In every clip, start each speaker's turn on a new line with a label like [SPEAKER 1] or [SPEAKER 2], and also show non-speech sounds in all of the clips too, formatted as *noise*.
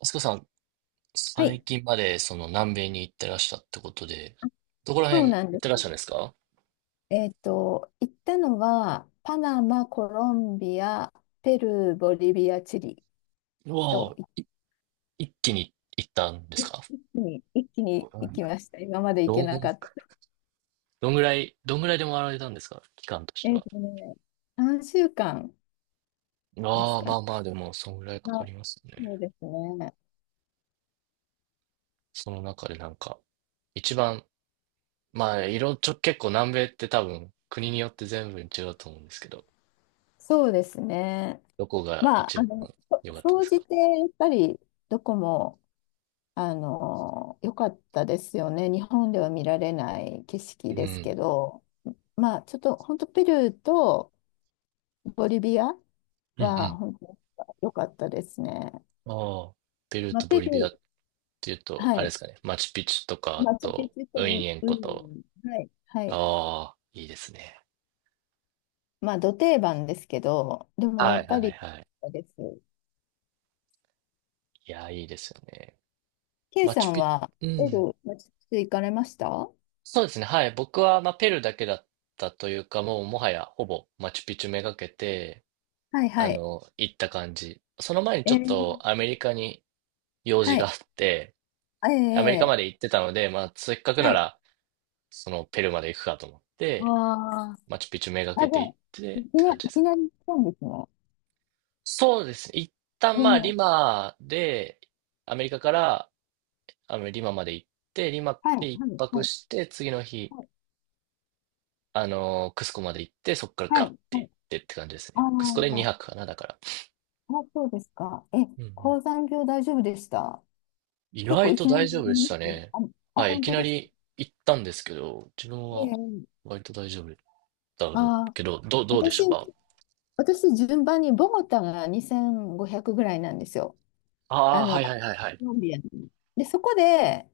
[SPEAKER 1] あすこさん、
[SPEAKER 2] は
[SPEAKER 1] 最
[SPEAKER 2] い、
[SPEAKER 1] 近までその南米に行ってらっしたってことで、どこら
[SPEAKER 2] そ
[SPEAKER 1] 辺
[SPEAKER 2] う
[SPEAKER 1] 行
[SPEAKER 2] なん
[SPEAKER 1] っ
[SPEAKER 2] です。
[SPEAKER 1] てらっしゃるんですか？
[SPEAKER 2] 行ったのは、パナマ、コロンビア、ペルー、ボリビア、チリ
[SPEAKER 1] うわ
[SPEAKER 2] と、
[SPEAKER 1] あ、一気に行ったんですか？
[SPEAKER 2] いい一気に、一気に行きました。今まで行け
[SPEAKER 1] どん、
[SPEAKER 2] なかった。
[SPEAKER 1] どんぐらいで回られたんですか、期間として
[SPEAKER 2] えっ
[SPEAKER 1] は？
[SPEAKER 2] とね、3週間です
[SPEAKER 1] ああ、
[SPEAKER 2] か
[SPEAKER 1] ま
[SPEAKER 2] ね。
[SPEAKER 1] あまあ、でも、そんぐらいかか
[SPEAKER 2] あ、
[SPEAKER 1] りますね。
[SPEAKER 2] そうですね。
[SPEAKER 1] その中でなんか、一番、まあ、いろ、ちょ、結構南米って多分、国によって全部違うと思うんですけど、
[SPEAKER 2] そうですね。
[SPEAKER 1] どこが
[SPEAKER 2] まあ、
[SPEAKER 1] 一番
[SPEAKER 2] そ
[SPEAKER 1] 良かったで
[SPEAKER 2] 総
[SPEAKER 1] すか？
[SPEAKER 2] じて、やっぱり、どこも、良かったですよね。日本では見られない景色
[SPEAKER 1] う
[SPEAKER 2] ですけ
[SPEAKER 1] ん。
[SPEAKER 2] ど。まあ、ちょっと本当ペルーとボリビア
[SPEAKER 1] う
[SPEAKER 2] は
[SPEAKER 1] ん
[SPEAKER 2] 本当に良かったですね。
[SPEAKER 1] うん。ああ、ペルー
[SPEAKER 2] まあ、
[SPEAKER 1] とボ
[SPEAKER 2] ペ
[SPEAKER 1] リ
[SPEAKER 2] ル
[SPEAKER 1] ビア
[SPEAKER 2] ー、
[SPEAKER 1] ていうと、あ
[SPEAKER 2] は
[SPEAKER 1] れで
[SPEAKER 2] い。
[SPEAKER 1] すかね、マチュピチュとか、あ
[SPEAKER 2] マチュピ
[SPEAKER 1] と、
[SPEAKER 2] チュと
[SPEAKER 1] ウ
[SPEAKER 2] ウ
[SPEAKER 1] ィ
[SPEAKER 2] イ
[SPEAKER 1] ニエン
[SPEAKER 2] ウ
[SPEAKER 1] コ
[SPEAKER 2] イニョ
[SPEAKER 1] と。
[SPEAKER 2] ンはい。はい。
[SPEAKER 1] ああ、いいですね。
[SPEAKER 2] まあ、ど定番ですけど、でもや
[SPEAKER 1] はい
[SPEAKER 2] っぱ
[SPEAKER 1] はい
[SPEAKER 2] り、
[SPEAKER 1] はい。
[SPEAKER 2] です。
[SPEAKER 1] いや、いいですよね。
[SPEAKER 2] K
[SPEAKER 1] マ
[SPEAKER 2] さ
[SPEAKER 1] チュ
[SPEAKER 2] ん
[SPEAKER 1] ピ、
[SPEAKER 2] は、
[SPEAKER 1] う
[SPEAKER 2] ペル
[SPEAKER 1] ん。
[SPEAKER 2] ー、マチュピチュ行かれました？は
[SPEAKER 1] そうですね、はい。僕は、まあ、ペルーだけだったというか、もう、もはや、ほぼ、マチュピチュめがけて、
[SPEAKER 2] い
[SPEAKER 1] あ
[SPEAKER 2] はい。
[SPEAKER 1] の、行った感じ。その前に
[SPEAKER 2] え
[SPEAKER 1] ちょっと、
[SPEAKER 2] ー、
[SPEAKER 1] アメリカに用事
[SPEAKER 2] は
[SPEAKER 1] があっ
[SPEAKER 2] い。
[SPEAKER 1] て、
[SPEAKER 2] え
[SPEAKER 1] アメリカま
[SPEAKER 2] えええ、
[SPEAKER 1] で行ってたので、まあ、せっかくな
[SPEAKER 2] はい。
[SPEAKER 1] ら、その、ペルーまで行くかと思っ
[SPEAKER 2] あ
[SPEAKER 1] て、
[SPEAKER 2] あ、
[SPEAKER 1] マチュピチュめが
[SPEAKER 2] あ、
[SPEAKER 1] け
[SPEAKER 2] じ
[SPEAKER 1] て
[SPEAKER 2] ゃ
[SPEAKER 1] 行
[SPEAKER 2] あ、
[SPEAKER 1] って、
[SPEAKER 2] い
[SPEAKER 1] っ
[SPEAKER 2] き
[SPEAKER 1] て
[SPEAKER 2] な、
[SPEAKER 1] 感
[SPEAKER 2] い
[SPEAKER 1] じで
[SPEAKER 2] き
[SPEAKER 1] すね。
[SPEAKER 2] なり行ったんですね。
[SPEAKER 1] そうですね。一旦まあ、リ
[SPEAKER 2] ええ、
[SPEAKER 1] マで、アメリカから、あの、リマまで行って、リマ
[SPEAKER 2] はい、は
[SPEAKER 1] で一
[SPEAKER 2] い、
[SPEAKER 1] 泊
[SPEAKER 2] はい、
[SPEAKER 1] して、次の日、
[SPEAKER 2] はい、
[SPEAKER 1] あの、クスコまで行って、そこから
[SPEAKER 2] は
[SPEAKER 1] ガッ
[SPEAKER 2] い。
[SPEAKER 1] て
[SPEAKER 2] は
[SPEAKER 1] 行っ
[SPEAKER 2] い、
[SPEAKER 1] てって感じです
[SPEAKER 2] あ
[SPEAKER 1] ね。クスコで
[SPEAKER 2] あ、
[SPEAKER 1] 2泊かな、だから。
[SPEAKER 2] あ、そうですか。え、
[SPEAKER 1] うんうん。
[SPEAKER 2] 高山病大丈夫でした？
[SPEAKER 1] 意
[SPEAKER 2] 結構
[SPEAKER 1] 外
[SPEAKER 2] い
[SPEAKER 1] と
[SPEAKER 2] きな
[SPEAKER 1] 大
[SPEAKER 2] り
[SPEAKER 1] 丈夫
[SPEAKER 2] な
[SPEAKER 1] でし
[SPEAKER 2] り
[SPEAKER 1] た
[SPEAKER 2] ます。
[SPEAKER 1] ね。
[SPEAKER 2] あ、あ、
[SPEAKER 1] はい、い
[SPEAKER 2] 本
[SPEAKER 1] き
[SPEAKER 2] 当
[SPEAKER 1] な
[SPEAKER 2] ですか。
[SPEAKER 1] り行ったんですけど、自分
[SPEAKER 2] え
[SPEAKER 1] は
[SPEAKER 2] え。
[SPEAKER 1] 割と大丈夫だ
[SPEAKER 2] あ、
[SPEAKER 1] けど、どうでし
[SPEAKER 2] 私、
[SPEAKER 1] たか？
[SPEAKER 2] 私、順番にボゴタが2500ぐらいなんですよ。
[SPEAKER 1] ああー、はい
[SPEAKER 2] コ
[SPEAKER 1] はいはいはい。
[SPEAKER 2] ロンビアので、そこで、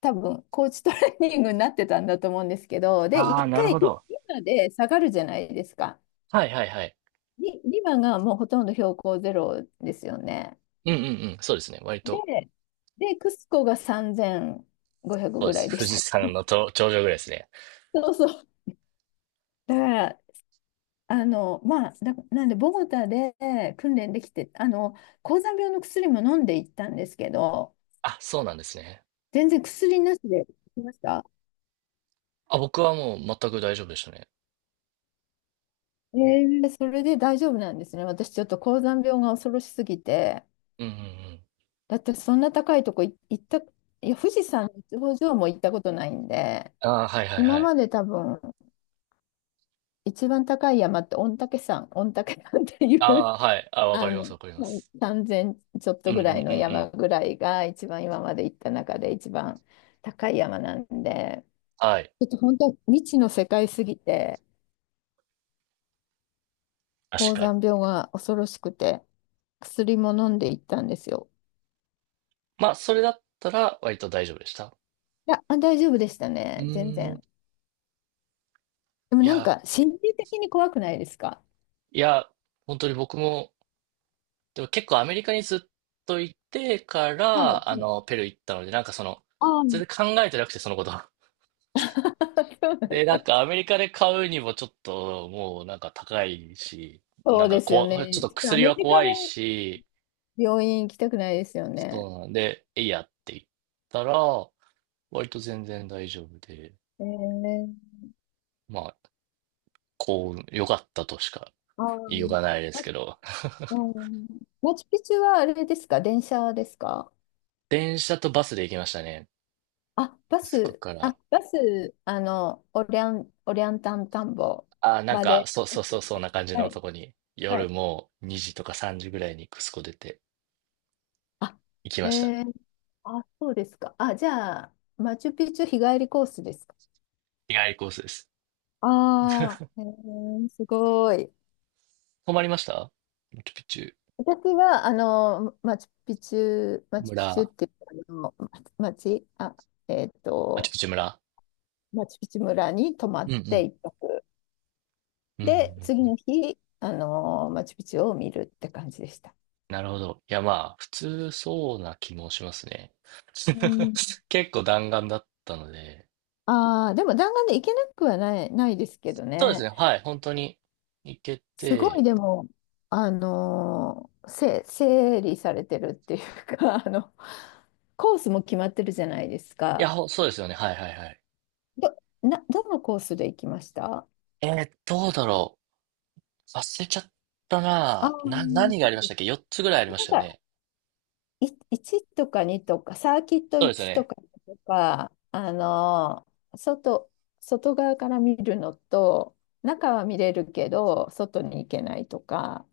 [SPEAKER 2] 多分、コーチトレーニングになってたんだと思うんですけど、で、
[SPEAKER 1] ああ、
[SPEAKER 2] 一
[SPEAKER 1] なる
[SPEAKER 2] 回
[SPEAKER 1] ほ
[SPEAKER 2] リ、
[SPEAKER 1] ど。
[SPEAKER 2] リマで下がるじゃないですか。
[SPEAKER 1] はいはいはい。
[SPEAKER 2] リマがもうほとんど標高ゼロですよね。
[SPEAKER 1] うんうんうん、そうですね。割と、
[SPEAKER 2] で、クスコが3500
[SPEAKER 1] そうで
[SPEAKER 2] ぐらい
[SPEAKER 1] す。
[SPEAKER 2] で
[SPEAKER 1] 富
[SPEAKER 2] し
[SPEAKER 1] 士
[SPEAKER 2] たっ
[SPEAKER 1] 山
[SPEAKER 2] け？
[SPEAKER 1] のと頂上ぐらいですね。
[SPEAKER 2] そうそう。だから、なんで、ボゴタで訓練できて、高山病の薬も飲んでいったんですけど、
[SPEAKER 1] あ、そうなんですね。
[SPEAKER 2] 全然薬なしで来ました。
[SPEAKER 1] あ、僕はもう全く大丈夫でしたね。
[SPEAKER 2] それで大丈夫なんですね。私、ちょっと高山病が恐ろしすぎて、
[SPEAKER 1] うんうんうん。
[SPEAKER 2] だってそんな高いとこ行った、いや、富士山の頂上も行ったことないんで、
[SPEAKER 1] ああ、はいはい
[SPEAKER 2] 今
[SPEAKER 1] は
[SPEAKER 2] ま
[SPEAKER 1] い。
[SPEAKER 2] で多分、一番高い山って御嶽山ってい
[SPEAKER 1] あ
[SPEAKER 2] う
[SPEAKER 1] あ、はい。あ、わかりま
[SPEAKER 2] う
[SPEAKER 1] す、
[SPEAKER 2] ん、
[SPEAKER 1] わかります。
[SPEAKER 2] 3000ちょっ
[SPEAKER 1] う
[SPEAKER 2] と
[SPEAKER 1] んう
[SPEAKER 2] ぐらい
[SPEAKER 1] んう
[SPEAKER 2] の
[SPEAKER 1] んうん。
[SPEAKER 2] 山ぐらいが一番今まで行った中で一番高い山なんで、
[SPEAKER 1] はい。
[SPEAKER 2] ちょっと本当未知の世界すぎて、
[SPEAKER 1] 確
[SPEAKER 2] 高
[SPEAKER 1] かに。
[SPEAKER 2] 山病が恐ろしくて、薬も飲んで行ったんですよ。
[SPEAKER 1] まあ、それだったら割と大丈夫でした。
[SPEAKER 2] いや、あ、大丈夫でした
[SPEAKER 1] う
[SPEAKER 2] ね、全
[SPEAKER 1] ーん。
[SPEAKER 2] 然。でも
[SPEAKER 1] い
[SPEAKER 2] なん
[SPEAKER 1] や、
[SPEAKER 2] か心理的に怖くないですか？
[SPEAKER 1] いや、本当に僕も、でも結構アメリカにずっといてか
[SPEAKER 2] はい。
[SPEAKER 1] ら、あの、ペルー行ったので、なんかその、
[SPEAKER 2] ああ、
[SPEAKER 1] 全然考えてなくて、そのこと。*laughs*
[SPEAKER 2] *laughs* そう
[SPEAKER 1] で、な
[SPEAKER 2] なん
[SPEAKER 1] んかアメリカで買うにもちょっともうなんか高いし、な
[SPEAKER 2] そ
[SPEAKER 1] ん
[SPEAKER 2] う
[SPEAKER 1] か
[SPEAKER 2] ですよ
[SPEAKER 1] ちょっ
[SPEAKER 2] ね。
[SPEAKER 1] と
[SPEAKER 2] ちょっとア
[SPEAKER 1] 薬
[SPEAKER 2] メ
[SPEAKER 1] は
[SPEAKER 2] リカ
[SPEAKER 1] 怖
[SPEAKER 2] で
[SPEAKER 1] いし、
[SPEAKER 2] 病院行きたくないですよ
[SPEAKER 1] そ
[SPEAKER 2] ね。
[SPEAKER 1] うなんで、えいやって言ったら、割と全然大丈夫で、
[SPEAKER 2] えー
[SPEAKER 1] まあ、幸運、良かったとしか
[SPEAKER 2] ああ、う
[SPEAKER 1] 言いよう
[SPEAKER 2] ん。
[SPEAKER 1] がないですけど、
[SPEAKER 2] マチュピチュはあれですか？電車ですか？
[SPEAKER 1] 電車とバスで行きましたね、
[SPEAKER 2] あ、バ
[SPEAKER 1] クスコ
[SPEAKER 2] ス、
[SPEAKER 1] から。
[SPEAKER 2] オリアンタン田んぼ
[SPEAKER 1] ああ、なん
[SPEAKER 2] ま
[SPEAKER 1] か、
[SPEAKER 2] で。
[SPEAKER 1] そうそうそう、そんな感じ
[SPEAKER 2] は
[SPEAKER 1] の
[SPEAKER 2] い、
[SPEAKER 1] とこに、
[SPEAKER 2] は
[SPEAKER 1] 夜
[SPEAKER 2] い。
[SPEAKER 1] もう2時とか3時ぐらいにクスコ出て
[SPEAKER 2] あ、
[SPEAKER 1] 行き
[SPEAKER 2] え
[SPEAKER 1] ました。
[SPEAKER 2] ー、あ、そうですか。あ、じゃあ、マチュピチュ日帰りコースですか？
[SPEAKER 1] 日帰りコースです。
[SPEAKER 2] ああ、すごい。
[SPEAKER 1] 泊まりました、マチュピチュ
[SPEAKER 2] 私は、マチュピチュ、マチュピチュっ
[SPEAKER 1] 村、
[SPEAKER 2] ていうか、あの、ま町、あ、えっ
[SPEAKER 1] マチュ
[SPEAKER 2] と、
[SPEAKER 1] ピチュ村。
[SPEAKER 2] マチュピチュ村に泊ま
[SPEAKER 1] うん
[SPEAKER 2] っ
[SPEAKER 1] う
[SPEAKER 2] て
[SPEAKER 1] ん。
[SPEAKER 2] 一泊。
[SPEAKER 1] うんう
[SPEAKER 2] で、
[SPEAKER 1] ん
[SPEAKER 2] 次
[SPEAKER 1] うん。
[SPEAKER 2] の日、マチュピチュを見るって感じでした。
[SPEAKER 1] なるほど。いや、まあ、普通そうな気もしますね。
[SPEAKER 2] うん。
[SPEAKER 1] *laughs* 結構弾丸だったので。
[SPEAKER 2] ああ、でも弾丸で行けなくはないですけど
[SPEAKER 1] そうです
[SPEAKER 2] ね。
[SPEAKER 1] ね。はい。本当に行け
[SPEAKER 2] すごい
[SPEAKER 1] て。
[SPEAKER 2] でも、あのーせ、整理されてるっていうか、*laughs* コースも決まってるじゃないです
[SPEAKER 1] いや、
[SPEAKER 2] か。
[SPEAKER 1] ほそうですよね。はいはいはい。
[SPEAKER 2] ど、どのコースで行きました？
[SPEAKER 1] どうだろう。忘れちゃった
[SPEAKER 2] ああ
[SPEAKER 1] な。
[SPEAKER 2] ー、
[SPEAKER 1] 何が
[SPEAKER 2] そ
[SPEAKER 1] あり
[SPEAKER 2] う
[SPEAKER 1] まし
[SPEAKER 2] で
[SPEAKER 1] たっけ？
[SPEAKER 2] す。
[SPEAKER 1] 4 つぐらいありましたよね。
[SPEAKER 2] い1とか2とか、サーキット
[SPEAKER 1] そうですよ
[SPEAKER 2] 1と
[SPEAKER 1] ね。
[SPEAKER 2] かにとか、外、外側から見るのと、中は見れるけど、外に行けないとか、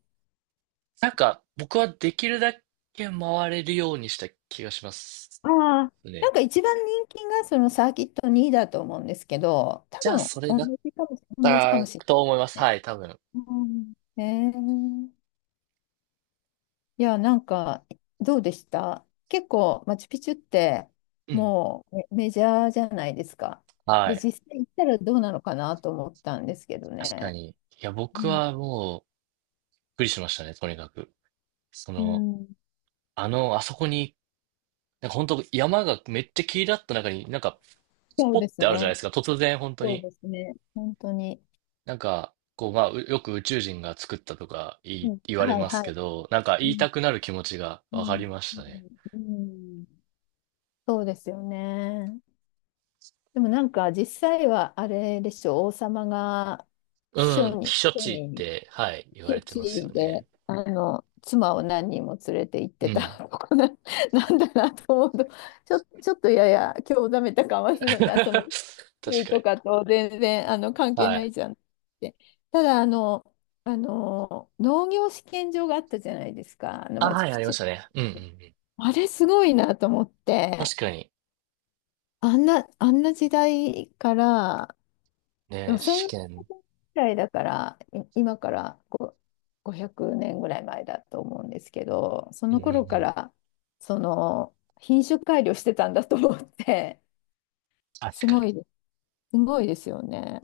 [SPEAKER 1] なんか、僕はできるだけ回れるようにした気がします
[SPEAKER 2] ああ、な
[SPEAKER 1] ね。
[SPEAKER 2] んか一番人気がそのサーキット2だと思うんですけど、多
[SPEAKER 1] じゃあ、
[SPEAKER 2] 分
[SPEAKER 1] それ
[SPEAKER 2] 同
[SPEAKER 1] だっ
[SPEAKER 2] じかもし、同じかも
[SPEAKER 1] た
[SPEAKER 2] し
[SPEAKER 1] と思います。
[SPEAKER 2] れないね。
[SPEAKER 1] はい、多分。
[SPEAKER 2] うん。へー、いや、なんか、どうでした？結構、マチュピチュって、
[SPEAKER 1] うん。
[SPEAKER 2] もうメジャーじゃないですか。
[SPEAKER 1] は
[SPEAKER 2] で、
[SPEAKER 1] い。
[SPEAKER 2] 実際行ったらどうなのかなと思ったんですけど
[SPEAKER 1] 確か
[SPEAKER 2] ね。
[SPEAKER 1] に。いや、
[SPEAKER 2] う
[SPEAKER 1] 僕
[SPEAKER 2] ん、
[SPEAKER 1] はもう、くりしましたね、とにかく。そ
[SPEAKER 2] う
[SPEAKER 1] の、
[SPEAKER 2] ん、
[SPEAKER 1] あの、あそこに、なんか本当山がめっちゃ切り立った中に、なんか、ス
[SPEAKER 2] そう
[SPEAKER 1] ポッ
[SPEAKER 2] です
[SPEAKER 1] てあるじゃない
[SPEAKER 2] ね。
[SPEAKER 1] ですか、突然本当
[SPEAKER 2] そう
[SPEAKER 1] に。
[SPEAKER 2] ですね。本当に。
[SPEAKER 1] なんか、こう、まあ、うよく宇宙人が作ったとか言
[SPEAKER 2] う
[SPEAKER 1] い
[SPEAKER 2] ん、
[SPEAKER 1] 言われ
[SPEAKER 2] はい
[SPEAKER 1] ます
[SPEAKER 2] は
[SPEAKER 1] け
[SPEAKER 2] い。
[SPEAKER 1] ど、なんか
[SPEAKER 2] う
[SPEAKER 1] 言い
[SPEAKER 2] ん、
[SPEAKER 1] たくなる気持ちが
[SPEAKER 2] う
[SPEAKER 1] わか
[SPEAKER 2] ん、
[SPEAKER 1] りましたね。
[SPEAKER 2] うん、そうですよね。でもなんか、実際はあれでしょ、王様が
[SPEAKER 1] う
[SPEAKER 2] 秘
[SPEAKER 1] ん、
[SPEAKER 2] 書
[SPEAKER 1] 避
[SPEAKER 2] に、
[SPEAKER 1] 暑
[SPEAKER 2] 秘書
[SPEAKER 1] 地っ
[SPEAKER 2] に
[SPEAKER 1] て、はい、言わ
[SPEAKER 2] 避
[SPEAKER 1] れ
[SPEAKER 2] 暑
[SPEAKER 1] てますよ
[SPEAKER 2] 地で、
[SPEAKER 1] ね。
[SPEAKER 2] 妻を何人も連れて行っ
[SPEAKER 1] う
[SPEAKER 2] てた *laughs*
[SPEAKER 1] ん。
[SPEAKER 2] とこな、なんだなと思うと、ちょっとやや興ざめた感はする
[SPEAKER 1] *laughs*
[SPEAKER 2] んだ。その、宇
[SPEAKER 1] 確
[SPEAKER 2] 宙
[SPEAKER 1] かに。
[SPEAKER 2] とかと全然、関係
[SPEAKER 1] は
[SPEAKER 2] な
[SPEAKER 1] い。
[SPEAKER 2] いじゃんって。ただ、農業試験場があったじゃないですか、
[SPEAKER 1] あ、
[SPEAKER 2] マチ
[SPEAKER 1] は
[SPEAKER 2] ュ
[SPEAKER 1] い、あ
[SPEAKER 2] ピ
[SPEAKER 1] りま
[SPEAKER 2] チ
[SPEAKER 1] し
[SPEAKER 2] ュ
[SPEAKER 1] たね。うんうんう
[SPEAKER 2] に。
[SPEAKER 1] ん。
[SPEAKER 2] あれすごいなと思って、
[SPEAKER 1] 確かに。
[SPEAKER 2] あんな時代から、でも
[SPEAKER 1] ね、
[SPEAKER 2] 1
[SPEAKER 1] 試
[SPEAKER 2] 0
[SPEAKER 1] 験。
[SPEAKER 2] ぐらいだから、今からこう500年ぐらい前だと思うんですけど、そ
[SPEAKER 1] う
[SPEAKER 2] の
[SPEAKER 1] んうんう
[SPEAKER 2] 頃か
[SPEAKER 1] ん。
[SPEAKER 2] らその品種改良してたんだと思って、
[SPEAKER 1] 確
[SPEAKER 2] す
[SPEAKER 1] か
[SPEAKER 2] ご
[SPEAKER 1] に。
[SPEAKER 2] い、すごいですよね。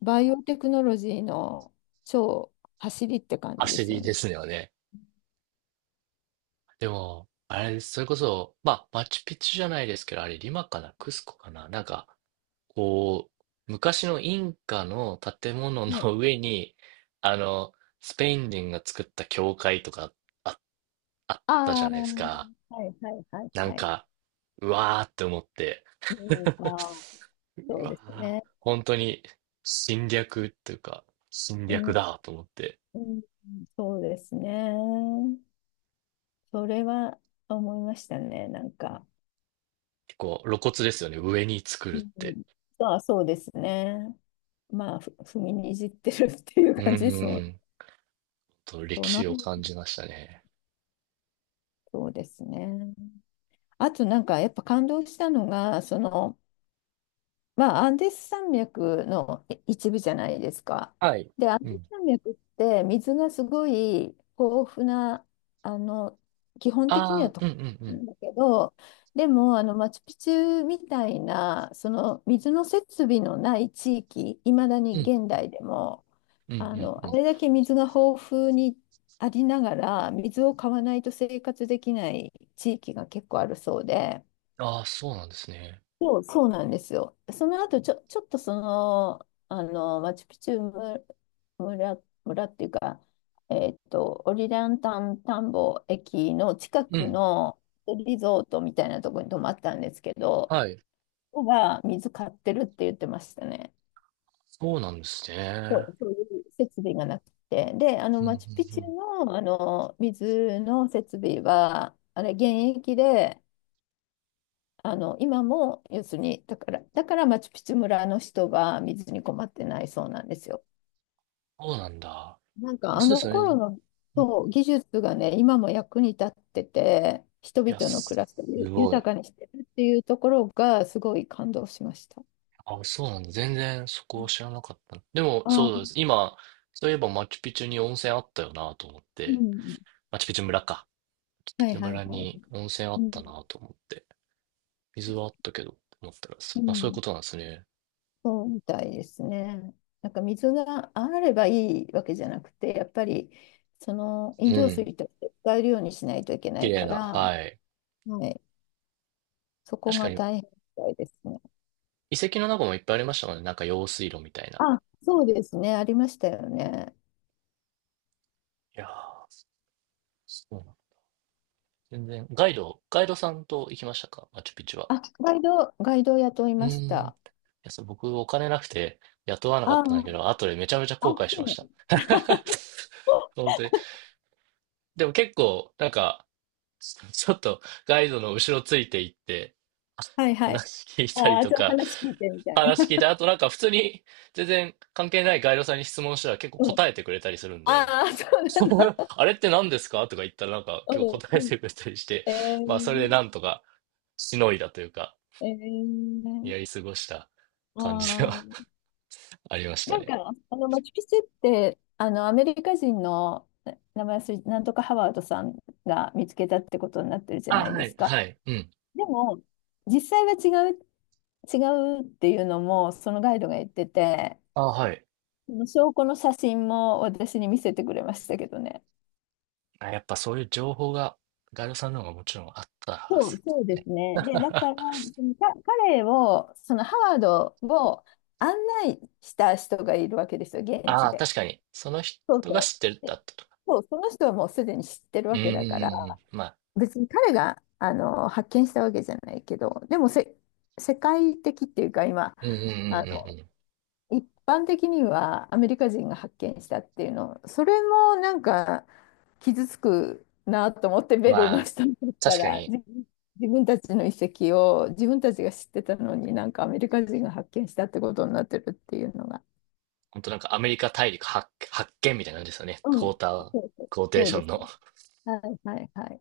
[SPEAKER 2] バイオテクノロジーの超走りって感じで
[SPEAKER 1] 焦
[SPEAKER 2] すよ
[SPEAKER 1] りで
[SPEAKER 2] ね。
[SPEAKER 1] すよね。でも、あれ、それこそ、まあ、マチュピチュじゃないですけど、あれ、リマかな、クスコかな、なんか、こう、昔のインカの建物の
[SPEAKER 2] はい。
[SPEAKER 1] *laughs* 上に、*laughs* あの、スペイン人が作った教会とかあ、あっ
[SPEAKER 2] あ
[SPEAKER 1] たじ
[SPEAKER 2] あ、
[SPEAKER 1] ゃないですか。
[SPEAKER 2] はいはいはい
[SPEAKER 1] なん
[SPEAKER 2] はい。
[SPEAKER 1] か、うわーって思って。
[SPEAKER 2] うん、ま
[SPEAKER 1] *laughs*
[SPEAKER 2] あー、
[SPEAKER 1] う
[SPEAKER 2] そうです
[SPEAKER 1] わ
[SPEAKER 2] ね。
[SPEAKER 1] ー、本当に侵略っていうか、侵
[SPEAKER 2] う
[SPEAKER 1] 略
[SPEAKER 2] ん、
[SPEAKER 1] だと思って。
[SPEAKER 2] うん、そうですね。それは思いましたね、なんか。
[SPEAKER 1] 結構露骨ですよね、上に作る
[SPEAKER 2] う
[SPEAKER 1] って。
[SPEAKER 2] ん、あ、そうですね。まあ、踏みにじってるってい
[SPEAKER 1] う
[SPEAKER 2] う
[SPEAKER 1] ん
[SPEAKER 2] 感じですも
[SPEAKER 1] う
[SPEAKER 2] ん。
[SPEAKER 1] んと
[SPEAKER 2] そ
[SPEAKER 1] 歴
[SPEAKER 2] の
[SPEAKER 1] 史を感じましたね。
[SPEAKER 2] そうですね。あとなんかやっぱ感動したのが、まあ、アンデス山脈の一部じゃないですか。
[SPEAKER 1] はい。
[SPEAKER 2] で、アン
[SPEAKER 1] う
[SPEAKER 2] デス
[SPEAKER 1] ん。
[SPEAKER 2] 山脈って水がすごい豊富な、あの、基本的に
[SPEAKER 1] あ
[SPEAKER 2] は
[SPEAKER 1] あ、
[SPEAKER 2] と
[SPEAKER 1] うんうんう
[SPEAKER 2] な
[SPEAKER 1] ん。
[SPEAKER 2] んだけど、でも、マチュピチュみたいな、その水の設備のない地域、いまだ
[SPEAKER 1] う
[SPEAKER 2] に
[SPEAKER 1] ん。
[SPEAKER 2] 現代でも、
[SPEAKER 1] うんうんう
[SPEAKER 2] あ
[SPEAKER 1] ん。
[SPEAKER 2] れだけ水が豊富にありながら、水を買わないと生活できない地域が結構あるそうで。
[SPEAKER 1] ああ、そうなんですね。
[SPEAKER 2] そう、そうなんですよ。その後、ちょっとマチュピチュ村っていうか、オリランタン田んぼ駅の近
[SPEAKER 1] う
[SPEAKER 2] く
[SPEAKER 1] ん。
[SPEAKER 2] のリゾートみたいなところに泊まったんですけど、
[SPEAKER 1] はい。
[SPEAKER 2] ここが水買ってるって言ってましたね。
[SPEAKER 1] そうなんです
[SPEAKER 2] そ
[SPEAKER 1] ね。
[SPEAKER 2] う、そういう設備がなくて。で、
[SPEAKER 1] うんう
[SPEAKER 2] マチュピ
[SPEAKER 1] ん
[SPEAKER 2] チ
[SPEAKER 1] う
[SPEAKER 2] ュ
[SPEAKER 1] ん。
[SPEAKER 2] の、水の設備は、あれ、現役で、今も、要するに、だからマチュピチュ村の人は水に困ってないそうなんですよ。
[SPEAKER 1] そうなんだ。
[SPEAKER 2] なんか
[SPEAKER 1] あ、
[SPEAKER 2] あ
[SPEAKER 1] そうで
[SPEAKER 2] の
[SPEAKER 1] すよね。
[SPEAKER 2] 頃の、
[SPEAKER 1] うん。い
[SPEAKER 2] そう技術がね、今も役に立ってて、人
[SPEAKER 1] や、
[SPEAKER 2] 々の暮
[SPEAKER 1] す
[SPEAKER 2] らしを
[SPEAKER 1] すご
[SPEAKER 2] 豊
[SPEAKER 1] い。
[SPEAKER 2] かにしてるっていうところがすごい感動しました。
[SPEAKER 1] あ、そうなんだ。全然そこを知らなかった。でも、そうです。
[SPEAKER 2] あ、
[SPEAKER 1] 今、そういえばマチュピチュに温泉あったよなと思っ
[SPEAKER 2] う
[SPEAKER 1] て。
[SPEAKER 2] ん。
[SPEAKER 1] マチュピチュ村か。ピ
[SPEAKER 2] は
[SPEAKER 1] チ
[SPEAKER 2] い
[SPEAKER 1] ュ
[SPEAKER 2] はい
[SPEAKER 1] 村
[SPEAKER 2] はい。
[SPEAKER 1] に温泉あ
[SPEAKER 2] う
[SPEAKER 1] った
[SPEAKER 2] ん。
[SPEAKER 1] なと思って。水はあったけど、思ったら、そ
[SPEAKER 2] う
[SPEAKER 1] まあ、そういう
[SPEAKER 2] ん。
[SPEAKER 1] ことなんですね。
[SPEAKER 2] そうみたいですね。なんか水があればいいわけじゃなくて、やっぱりその飲
[SPEAKER 1] う
[SPEAKER 2] 料
[SPEAKER 1] ん。
[SPEAKER 2] 水として使えるようにしないといけな
[SPEAKER 1] 綺
[SPEAKER 2] い
[SPEAKER 1] 麗
[SPEAKER 2] か
[SPEAKER 1] な、
[SPEAKER 2] ら、
[SPEAKER 1] はい。
[SPEAKER 2] はい、そこ
[SPEAKER 1] 確か
[SPEAKER 2] が
[SPEAKER 1] に、
[SPEAKER 2] 大変みたいですね。
[SPEAKER 1] 遺跡の中もいっぱいありましたもんね。なんか用水路みたいな。
[SPEAKER 2] あ、そうですね。ありましたよね。
[SPEAKER 1] いやー、そうなの。全然、ガイドさんと行きましたか、マチュピチュは？
[SPEAKER 2] あ、ガイドを雇い
[SPEAKER 1] うー
[SPEAKER 2] まし
[SPEAKER 1] ん。い
[SPEAKER 2] た。
[SPEAKER 1] や、そう、僕、お金なくて雇わなかっ
[SPEAKER 2] ああ、
[SPEAKER 1] たんだけど、後でめちゃめちゃ
[SPEAKER 2] あ、
[SPEAKER 1] 後悔しまし
[SPEAKER 2] そう
[SPEAKER 1] た。
[SPEAKER 2] な
[SPEAKER 1] *laughs*
[SPEAKER 2] の？
[SPEAKER 1] 本当に。でも結構、なんか、ちょっとガイドの後ろついて行って、
[SPEAKER 2] はいはい。
[SPEAKER 1] 話聞いたり
[SPEAKER 2] ああ、
[SPEAKER 1] と
[SPEAKER 2] ちょっと
[SPEAKER 1] か、
[SPEAKER 2] 話聞いてみたい
[SPEAKER 1] 話聞い
[SPEAKER 2] な。
[SPEAKER 1] た後、なんか普通に全然関係ないガイドさんに質問したら結構
[SPEAKER 2] うん。
[SPEAKER 1] 答えてくれたりするんで、
[SPEAKER 2] ああ、そうなん
[SPEAKER 1] *laughs*
[SPEAKER 2] だ。
[SPEAKER 1] あれって何ですかとか言ったらなんか
[SPEAKER 2] う
[SPEAKER 1] 今日
[SPEAKER 2] ん
[SPEAKER 1] 答え
[SPEAKER 2] うん。
[SPEAKER 1] てくれたりして、
[SPEAKER 2] え
[SPEAKER 1] まあそれで
[SPEAKER 2] ー、
[SPEAKER 1] なんとかしのいだというか、
[SPEAKER 2] えー、
[SPEAKER 1] やり過ごした
[SPEAKER 2] あ
[SPEAKER 1] 感じでは
[SPEAKER 2] あ、
[SPEAKER 1] *laughs* ありました
[SPEAKER 2] なんか、
[SPEAKER 1] ね。
[SPEAKER 2] マチュピチュって、アメリカ人の名前忘れ、なんとかハワードさんが見つけたってことになってるじゃ
[SPEAKER 1] あ、
[SPEAKER 2] ない
[SPEAKER 1] は
[SPEAKER 2] で
[SPEAKER 1] い、
[SPEAKER 2] すか。
[SPEAKER 1] はい、うん。
[SPEAKER 2] でも、実際は違うっていうのもそのガイドが言ってて、
[SPEAKER 1] あ、はい。
[SPEAKER 2] その証拠の写真も私に見せてくれましたけどね。
[SPEAKER 1] あ、やっぱそういう情報がガイドさんの方がもちろんあったは
[SPEAKER 2] そ
[SPEAKER 1] ず
[SPEAKER 2] う、
[SPEAKER 1] で
[SPEAKER 2] そう
[SPEAKER 1] す
[SPEAKER 2] で
[SPEAKER 1] ね。
[SPEAKER 2] すね。で、だから、
[SPEAKER 1] *laughs*
[SPEAKER 2] そのか彼を、そのハワードを案内した人がいるわけですよ、現地
[SPEAKER 1] ああ、
[SPEAKER 2] で。
[SPEAKER 1] 確かに。その人
[SPEAKER 2] そう
[SPEAKER 1] が
[SPEAKER 2] そ
[SPEAKER 1] 知ってる
[SPEAKER 2] う。
[SPEAKER 1] だ
[SPEAKER 2] で、
[SPEAKER 1] ったとか。
[SPEAKER 2] そう、その人はもうすでに知ってる
[SPEAKER 1] うん
[SPEAKER 2] わけ
[SPEAKER 1] うんう
[SPEAKER 2] だから、
[SPEAKER 1] んうん。まあ、
[SPEAKER 2] 別に彼があの発見したわけじゃないけど、でも世界的っていうか、今、
[SPEAKER 1] うんうんうんう
[SPEAKER 2] あ
[SPEAKER 1] ん
[SPEAKER 2] の
[SPEAKER 1] うん。
[SPEAKER 2] 一般的にはアメリカ人が発見したっていうの、それもなんか傷つくなと思ってベル
[SPEAKER 1] ま
[SPEAKER 2] の
[SPEAKER 1] あ、
[SPEAKER 2] 人にとった
[SPEAKER 1] 確か
[SPEAKER 2] ら
[SPEAKER 1] に、
[SPEAKER 2] 自分たちの遺跡を自分たちが知ってたのになんかアメリカ人が発見したってことになってるっていうのが。
[SPEAKER 1] 本当なんかアメリカ大陸発見みたいな感じですよね。
[SPEAKER 2] う
[SPEAKER 1] クォ
[SPEAKER 2] ん。
[SPEAKER 1] ーター、
[SPEAKER 2] そうそう
[SPEAKER 1] クォーテー
[SPEAKER 2] そう
[SPEAKER 1] ショ
[SPEAKER 2] で
[SPEAKER 1] ン
[SPEAKER 2] す
[SPEAKER 1] の。
[SPEAKER 2] ね。はいはいはい。